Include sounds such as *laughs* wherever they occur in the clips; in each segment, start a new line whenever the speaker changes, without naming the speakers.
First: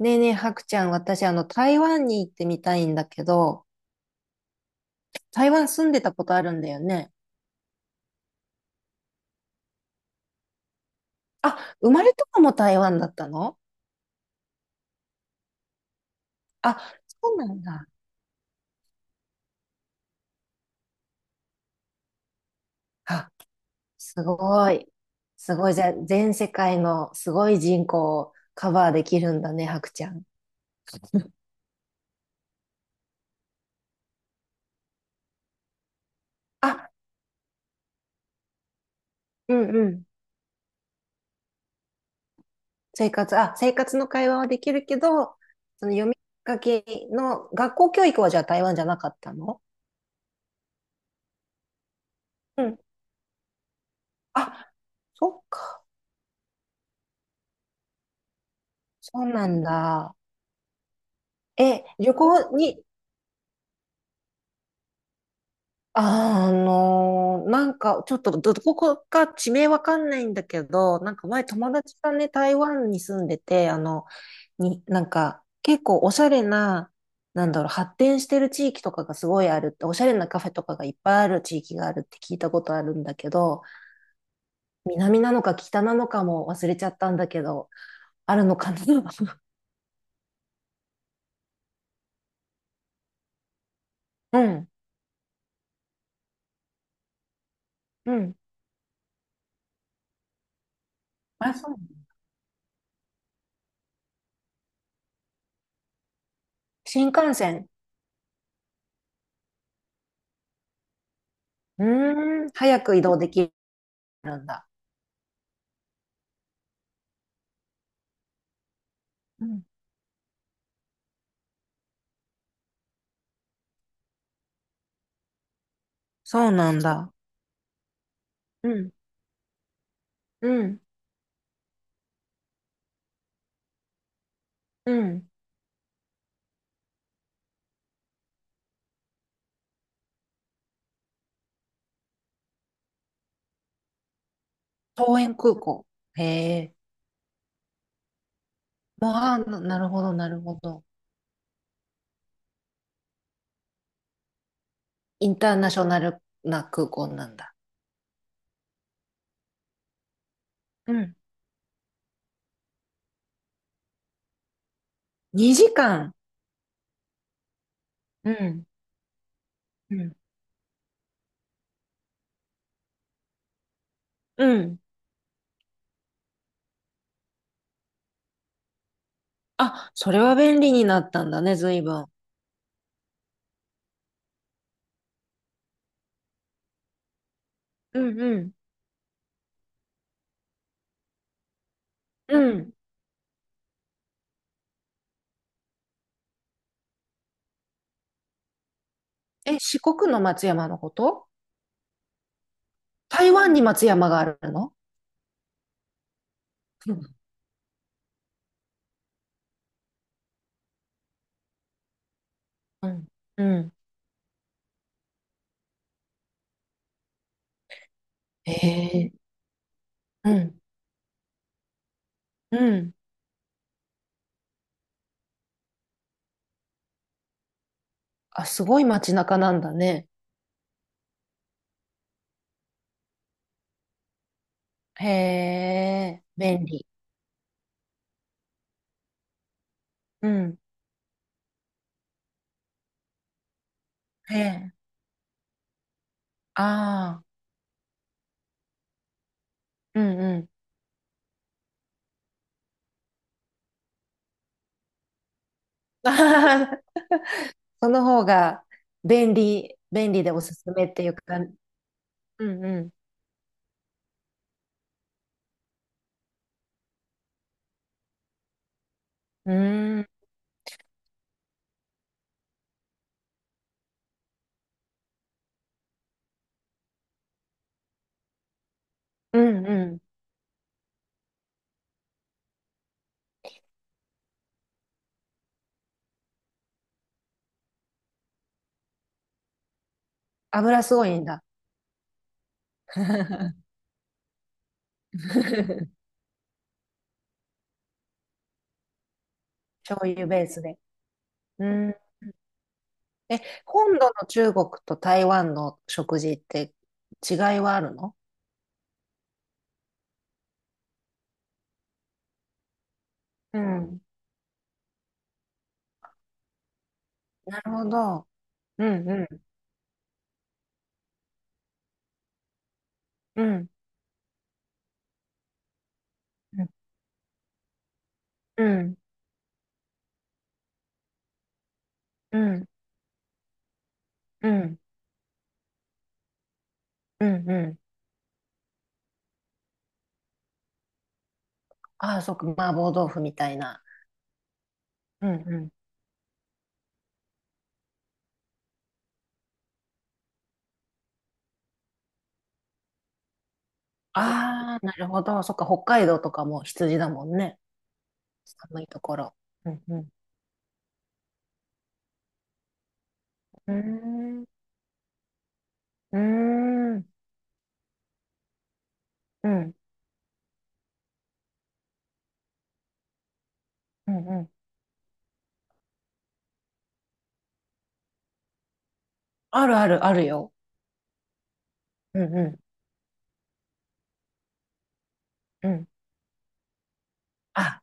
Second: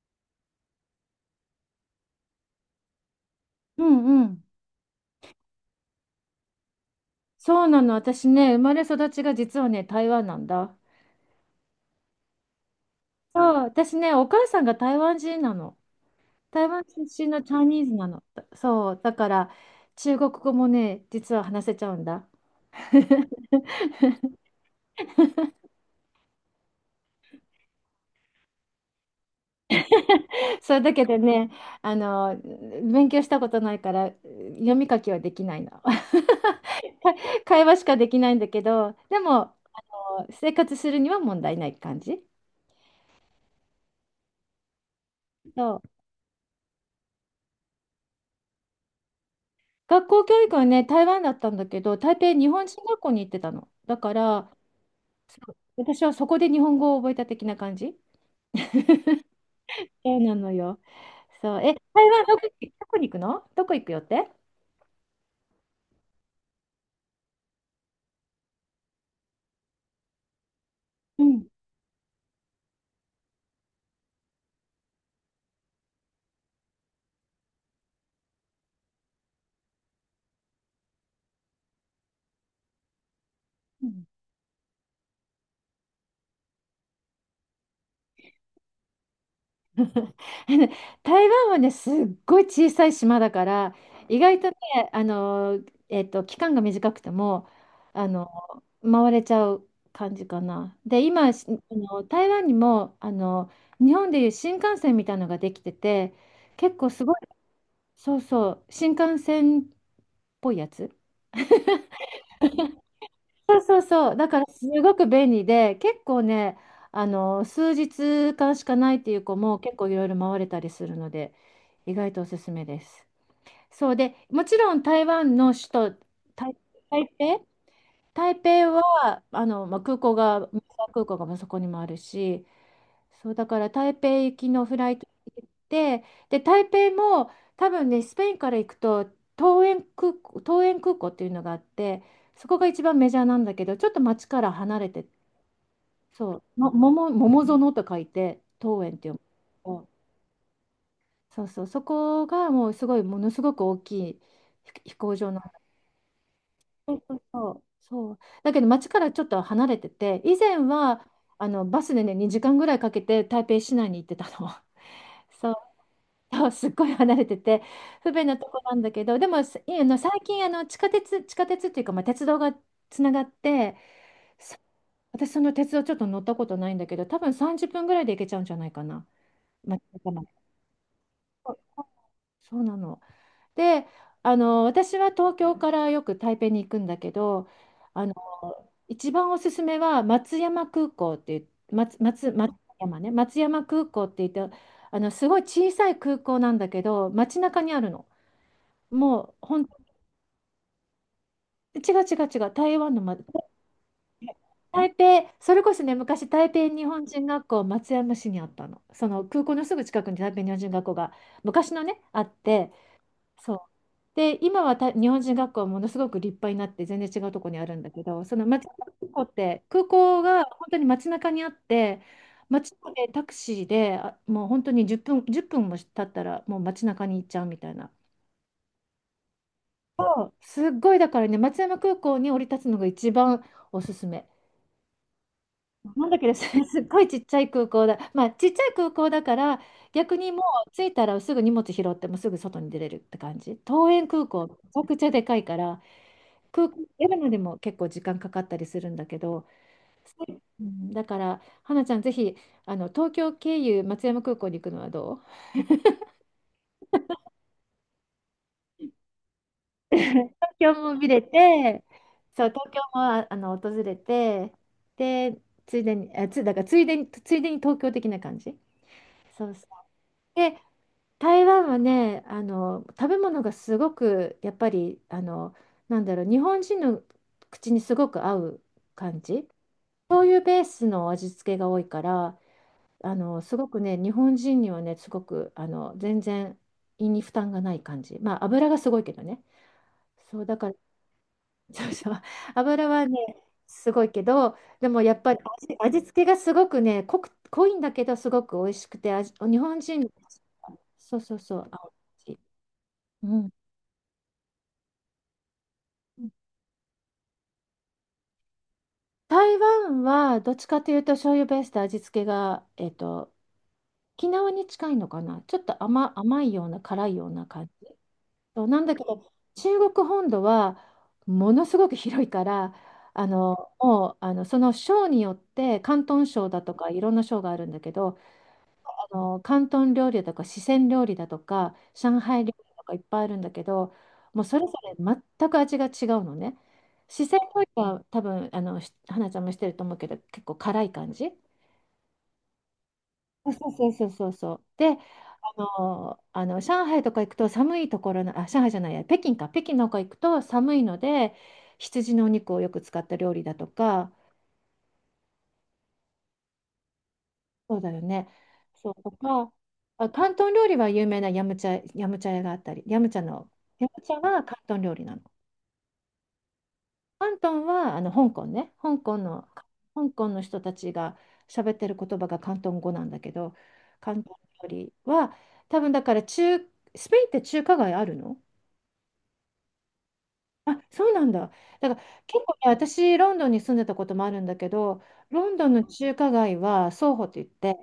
ねえねえ、はくちゃん、私、台湾に行ってみたいんだけど、
うんうん。
台湾住んでたことあるんだよね。
そうなの。私ね、生まれ育ちが実はね、台湾なんだ。
あ、生まれとかも台湾だった
そう、
の？
私ね、お母さんが台湾人なの。台湾
あ、
出身
そう
の
な
チャ
ん
イニー
だ。
ズなの。だそう、だから中国語もね、実は話せちゃうんだ。
あ、すごい。すごい。じゃあ、全世界のすごい人口をカバーできるんだね、はくちゃん。
*laughs* それだけで
*laughs*
ね、勉強したことないから、読み書きはできないの。
あ、
*laughs* 会話しかできないんだけど、で
う
も、
んうん。
生活するには問題ない感じ。
生活の会話はできるけど、
そ
そ
う。
の読み書きの学校教育はじゃあ台湾じゃなかったの？
学校教育はね、台湾だったんだけど、台北日
う
本
ん。
人学校に行ってたの。だから、
あ、
そ
そっ
う、
か。
私はそこで日本語を覚えた的な感じ。
そうなんだ。
そうなのよ。そう。
え、
台
旅
湾どこ、
行に、
どこに行くの、どこ行くよって。
なんか、ちょっとどこか地名わかんないんだけど、なん
う
か前
ん。
友達がね、台湾に住んでて、に、なんか、結構おしゃれな、なんだろう、発展してる地域とかがすごいあるって、おしゃれなカフェとかがいっぱいある地域があるって聞いたことあるんだけど、
うん
南なのか北なのかも忘れちゃったんだけど、あるのかな？ *laughs*
*laughs* あの台湾はね、すっごい小さい島だから、意
う
外とね、
ん、
あの、期間が短くても、あ
う
の、
ん。
回れちゃう感じかな。で、今、し
あ、そ
あ
う。
の、台湾にも、日本でいう新幹線みたいなのができてて、結構す
新
ごい、
幹線。
そうそう、新幹線っぽいやつ。
うーん、早く移動でき
そうそうそう。だ
る
か
ん
らす
だ。
ごく便利で、結構ね、数日間しかないっていう子
う
も
ん、
結構いろいろ回れたりするので、意外とおすすめです。そうで、もちろん台湾の首都、
そう
台、
なん
台
だ。
北、台
う
北
ん、
は、まあ、
うん、
空港がまあそこにもあるし、そうだから台北行きのフラ
う
イト
ん。
で行って、で台北も、多分ねスペインから行くと桃園空港、桃園空港っていうのがあって、そこが一番メジャーなんだけどちょっと街から離れて、
桃園空港。へ
そうも
え。
桃園と書いて桃園って
も
い
う、
う、
な
そ
るほど、なるほど。
うそう、そこがもうすごい、ものすごく大きい飛行
イ
場
ン
な
ター
の。
ナショナルな空
そう
港
そう
なん
そ
だ。
うそう。だけど街からちょっと離れてて、以前
う
は
ん、
あのバスでね2時間ぐらいかけて台北市内に行ってたの。*laughs* そう。
2時間。
*laughs* そうすっごい離れてて不便
う
なとこ
ん。
なんだけど、でもすあ
う
の最
ん、
近あの地下鉄、地下鉄っていうか、まあ、鉄道がつながって、
うん、
私その鉄道ちょっと乗ったことないんだけど、多分30分ぐらいで行けちゃうんじゃないかな、まあ、
あ、
そ
そ
う、
れは便利になったんだね、随分。
そうなの。で、あの私は東京からよく台北に行くんだけど、
う
あの
ん、うん、
一番おすすめは松山空港っていう、
う
松
ん。
山ね、松山空港って言って、あのすごい小さい空港なんだけど街中にあるの。もう
え、
本
四国の松山のこと？
違う違う違う、台湾の、
台湾に松山があるの？
台北、それこそね、昔、台北日
う
本
ん、
人学校、松山市にあったの。その空港のすぐ近くに台北日本人学校が昔のね、あって、
うん、う
そう。
ん、
で、今は日本人学校はものすごく立派になって、全然違うところにあるんだけど、その
へ
松山空
え。
港って、空港
う
が
ん、
本当に街中にあって、
う
街ま
ん、
でタクシーで、もう本当に10分、1分も経ったら、もう街中に行っちゃうみたいな。
あ、すごい街中なんだね。
そうすっごい、だからね、松山空港に降り立つのが一番おすすめ。
へ
なんだっ
え、
けですね、
便
*laughs* すっ
利。
ごいちっちゃい空港だ。まあ、ちっちゃい空港だから、逆
う
にも
ん。
う着いたらすぐ荷物拾ってもうすぐ外に出れるって感じ。桃園空
え
港、め
え。
ちゃくちゃでかいから、空港出る
ああ。
のでも結構時間かかったりするんだけど、
うんうん。
うん、だから、花ちゃん、ぜひ、あの、東京経由松山空港に行くのはどう。
*laughs* その方が便利、便利でおす
東
す
京
めっ
も
て
見
いう
れ
か、う
て、そう、
ん
東京
うん。
もあの訪れて、で、ついでに、だからついでに、ついでに東京的な感じ。そ
う
うそう。
ーん、
で台湾はね、あの食べ物がすごくやっぱりあの、なんだろう、日本人の口にすごく合う感
う
じ、
んうん。
そういうベースの味付けが多いから、あのすごくね日本人にはねすごくあの全然胃に負担がない感じ。まあ油がすごいけどね、そうだから。
油すごいんだ。
*laughs* そうそう、油はね
*laughs*
すごいけど、でもやっぱり味付けがすごくね濃いんだけどすごく美味しくて、日本
醤
人
油ベースで。
そうそうそ
う
う合う感
ん。
じ。う
え、
ん。
本土の中国と台湾の食事って違いはあるの？
台湾はどっちかというと醤油ベースで味付けが、えっと、
うん。
沖縄に近いのかな。ちょっと甘いような辛いような
な
感
るほ
じ。
ど。
そうな
う
んだけ
んう
ど、
ん
中国本土はものすごく広いから、あ
う
の
ん
もうあのその省によって、広東省だと
う
かいろんな省があるんだけど、
んうん
あの広東料理だとか四川料理だとか上
う
海料
ん
理とかいっぱいあるんだけど、もうそれぞれ全く味が違うのね。
う
四川
ん
料
う
理
ん。
は多分あのし花ちゃんもしてると思うけど結構辛い感じ。
ああ、そっか、麻婆豆腐みた
そ
い
う
な。
そうそうそうそう。で、
うん
あ
うん、
のあの上海とか行くと寒いところの、上海じゃないや、北京か、北京の方行くと寒いので、羊のお肉をよく使った料理だとか、
ああ、なるほど。そっか、北海道とかも羊だもんね。
そうだよね。
寒い
そ
と
うと
ころ。
か、
うんう
あ、
ん。
広東料理は有名なヤムチャ、ヤムチャ屋があったり、ヤムチャの、
うー
ヤムチャは広
ん。
東料理なの。
うーん。
広東はあの香港ね、
うん。
香港の人たちが喋ってる言葉が広東語なんだけど、
うん
広
う
東
ん。
料理は多分、だから中、スペインって中華街あるの。
あるあるあるよ。
あ、そうなんだ。だから
うんう
結構ね、
ん。
私、ロンドンに住んでたこともあるんだけど、ロンド
う
ンの
ん。
中華街はソーホといって、
あ、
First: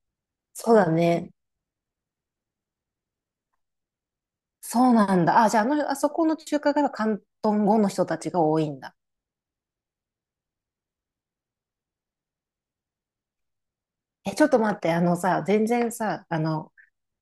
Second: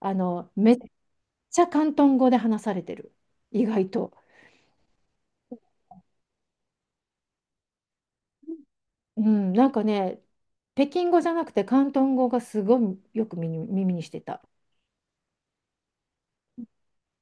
あの、
そう
めち
だね。
ゃ広東語で話されてる。意外と。
そうなんだ。あ、じゃあ、あそこの中華街は広東語の人たちが多いんだ。
うん、なんかね、北京語じゃなくて広東語がすごいよく耳にして
え、
た。
ちょっと待って。あのさ、全然さ、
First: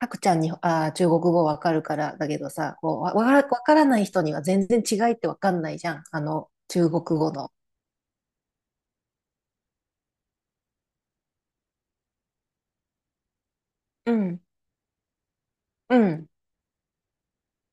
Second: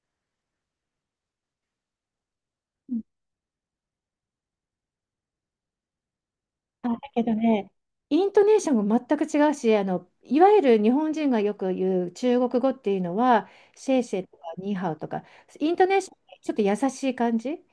たくちゃんに、中国語わかるからだけどさ、
う
こ
ん。
う、わからない人には全然違いってわかんないじゃん。
あ、
中
だ
国
け
語
ど
の。
ね、イントネーションも全く違うし、あの、いわゆる日本人がよく言う中国語っていうのは、シェイ
う
シェイと
ん。
かニーハオとか、イントネ
う
ーション
ん。
がちょっと優しい感じ。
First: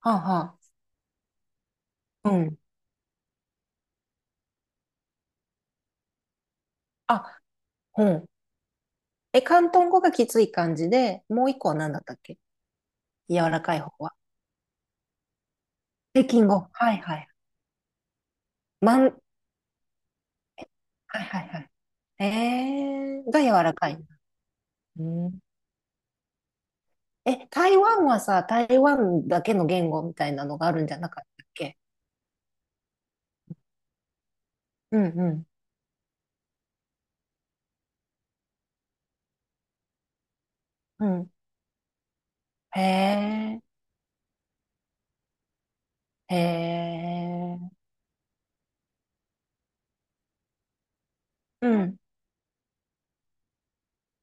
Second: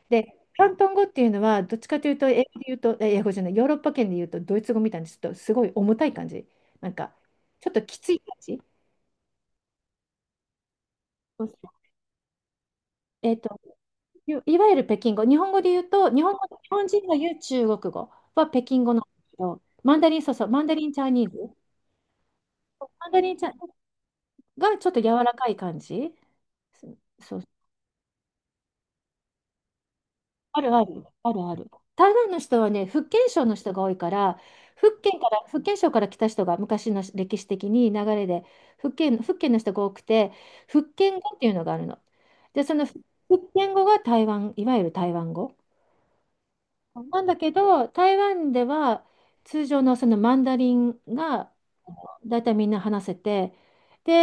はあ
で、
は
広東語っていうのは、どっちかというと、
あ。う
英
ん。
語で言うと、え英語じゃない、ヨーロッパ圏で言うと、ドイツ語みたいにちょっとすごい重たい感じ。なんか、
あ、
ちょっとき
う
つい
ん。
感じ。
え、広東語がきつい感じで、
そ
も
う
う一
そ
個は
う、
何だったっけ？
え
柔
っ
ら
と、
かい方は？
いわゆる北京語、日本語で言うと、日
北
本語、
京語。
日本
はい
人
は
が
い。
言う中国語は北京語なんで
は
すけど、マンダリン、そうそう、マンダリンチャイ
い
ニー
はい
ズ、
はい。
マンダリン
が
チ
柔
ャ
らかい。
がちょっと
う
柔ら
ん。
かい感じ、そそう、
え、台湾はさ、台湾だけの言語みたいなの
あ
があ
る
る
あ
んじゃ
る、
なかっ
ある
たっ
ある。
け？
台湾の人はね、福建省の人が多いから、
うん
福建省から来た人が昔の歴史的に流れで、福建の人が多くて、福
う
建
ん。うん。
語っていうのがあるの。で、そ
へ
の福
え、
建語が台湾、いわゆる台湾語。
へ
なんだけ
え、
ど、台湾では通常のそのマンダリンが
うん、
だいたいみんな話せて、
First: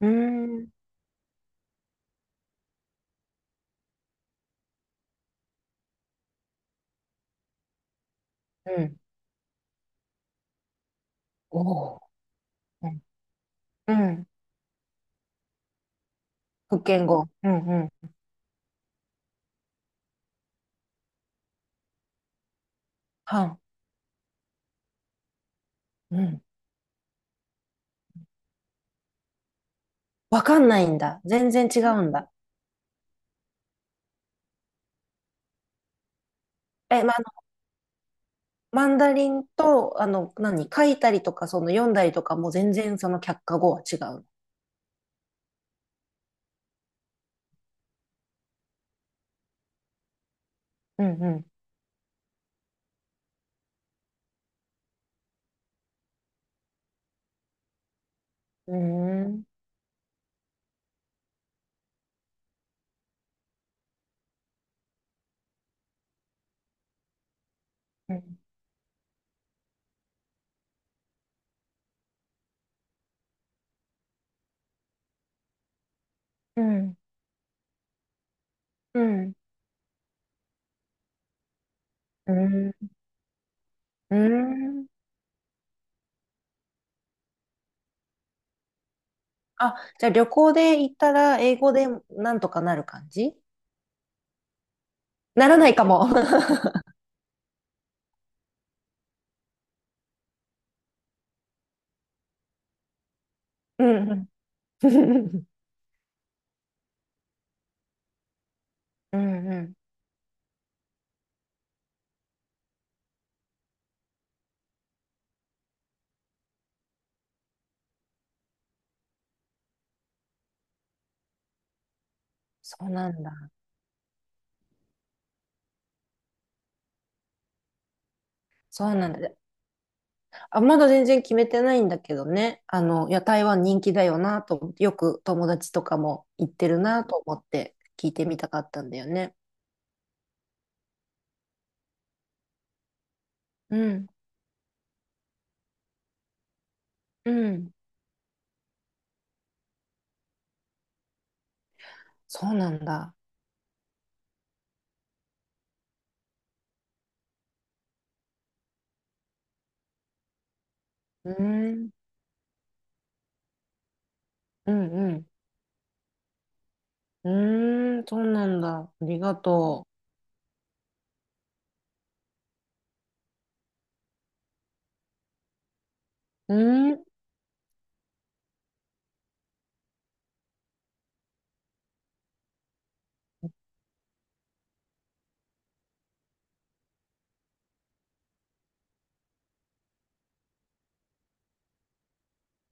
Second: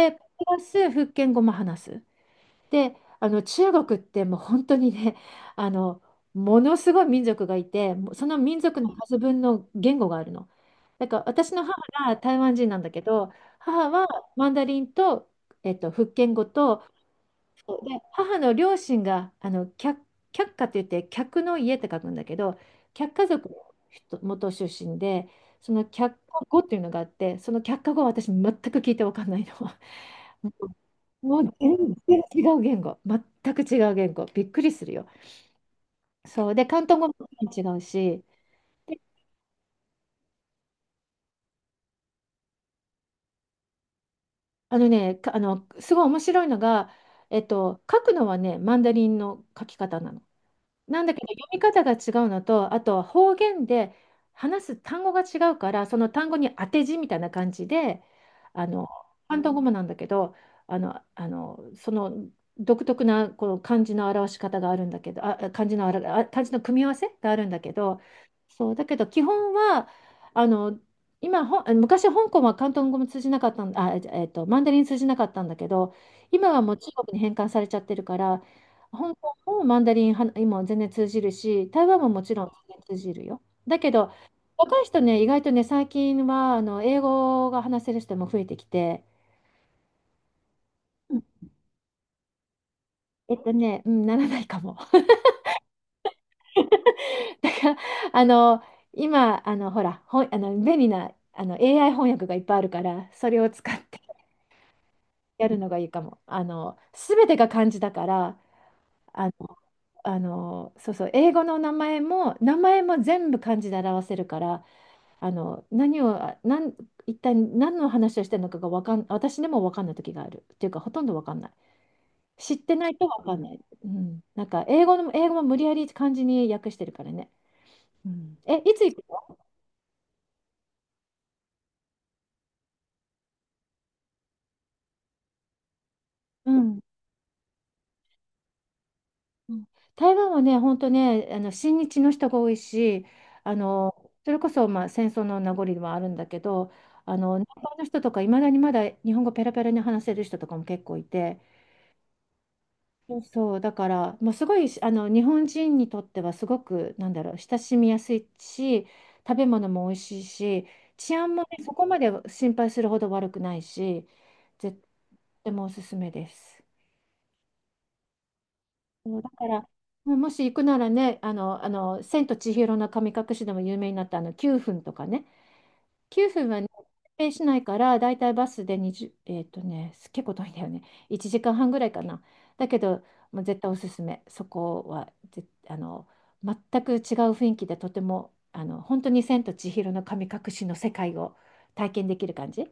う
プラ
ん、
ス福建語も話す。で、あの中国ってもう本当にね、*laughs* あの、ものすごい民族がいて、もうその民族
う
の
ん。
数分の言語があるの。だから私
お
の母
お、
が台湾人なん
う
だけ
ん、
ど、母
う
は
ん。
マンダリンと、えっと、福建語
福
と、
建語。うんう
で、
ん。
母の両親が、あの、客家って言って、客の家って書くんだけど、客家
は
族の
ん。
人元出身で、その客
う
家
ん。
語っていうのがあって、その客家語は私全く聞いて分かんないの。
わ
*laughs*
かんないんだ。
もうも
全
う
然
全
違うん
然
だ。
違う言語、全く違う言語、びっくりするよ。そうで、広東
え、
語
ま
も
あ、あの
違うし、
マンダリンと、何、書いたりとか、その読んだりとかも全然その却下語は違う。
あのね、かあのすごい面白いのが、えっと、書くのはね、マンダリンの書き方なの。な
う
んだけど
ん
読み方が違うのと、あとは方言で話す単語が違うから、その単語に当て字みたいな感じで、あ
う
の、
ん。うー
広
ん。
東語もなんだけど、その独特なこの漢字の表し方があるんだけど、あ、漢字の表、あ、漢字の組み合わせがあるんだけど、
うん。
そう、だけど基本は、あの、今、昔香港は広東語も通じなかったん、マンダリン通じなかったんだけど、今
う
はもう中
ん。
国に返還されちゃってるから、香もうマンダリンは今全然通じるし、台湾もも
う
ちろん
ん。
全然通じるよ。だけど、
う
若い
ん。
人ね、意外とね、最近はあの英語が話せる人も増えてきて、
あ、じゃあ旅行で行った
うん
ら英語でなんとかなる感じ？
うん、ならないかも。
ならないかも。*laughs*
*laughs* だから、あの、今、ほら、ほん、あの、便利な、AI 翻訳がいっぱいあるから、それを使っ
う
て
んうん。
やる
*laughs*
のがいいかも。あの、すべてが漢字だから、
う
あ
ん
の、
うん。
そうそう、英語の名前も、名前も全部漢字で表せるから、あの何をあなん一体何の話をしてるのかがわかん私でも分かんない時があるっていうかほとんど分かんない知って
そ
な
う
いと
なん
分
だ。
かんない、うん、なんか英語の英語も無理やり漢字に訳してるからね、うん、えいつ
そ
行
う
く
なんだ。
の、
あ、まだ全然決めてないんだけどね。いや、台湾人気だよなと思って、よく友達とかも
う
行って
ん
るなと思って聞いてみたかったんだよね。
うん台湾はね本当ね親日の人が多いしあ
う
の
ん、
それこそ、まあ、戦争の名残ではあるんだけど
う
南
ん。
方の人とかいまだにまだ日本語ペラペラに話せる人とかも結構いて
そうなんだ。
そう、だから、もうすごい日本人にとってはすごく、なんだろう、親しみやすいし、食べ物も美味しいし、治
う
安もね、そ
ー
こ
ん、
まで心配するほど悪くないし、
う
絶
ん、うん。
対もおすすめです。
うーん、そうなんだ。あ
そ
り
うだ
が
から、
と
もし行くならね、千と千尋の神隠しでも有名になったあの9分とかね、9分
う。
はね、
うーん、
指定しないから、だいたいバスで20、結構遠いんだよね。1時間半ぐらいかな。だけど、もう絶対おすすめ。そこはぜ、あの、全く違う雰囲気で、とても、本当に千と千尋の神隠しの世界を体験できる感じ。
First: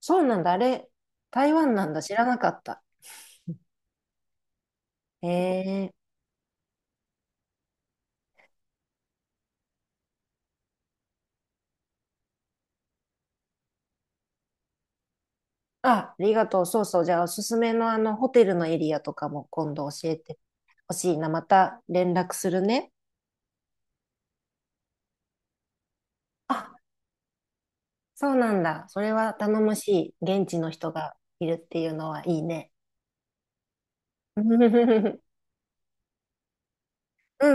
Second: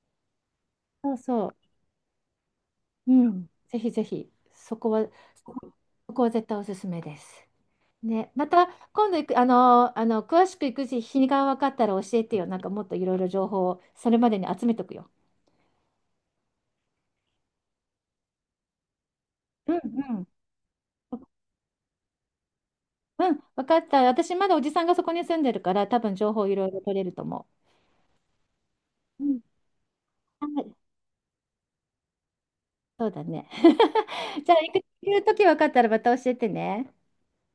そうなんだ。あれ、
そうそ
台
う。
湾なんだ。知らなかった。
うん。ぜひぜひ、
へえ。
そこは絶対おすすめです。ね、また今度行く、あの、あの詳しく行く日にが分かったら教えてよ。なんかもっといろいろ情報をそれまでに集めとくよ。
あ、ありがとう。そうそう。じゃあ、おすすめのホテルのエリアとかも
う
今
ん
度教え
うん。
てほしいな。また連絡するね。
うん、分かった。私、まだおじさんがそこに住んでるから、多分情報いろい
あ、
ろ取れると思
そうなんだ。それ
う。う
は
ん。
頼もしい。現地
は
の
い、
人がいるっていうのはいいね。
そうだね。*laughs* じゃあ、行く行
*laughs*
く時分かったらまた教えてね。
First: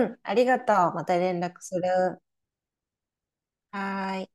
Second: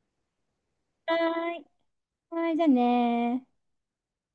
うん、ありがとう。ま
は
た連絡
ーい。
する。
はーい、じゃあねー
はーい。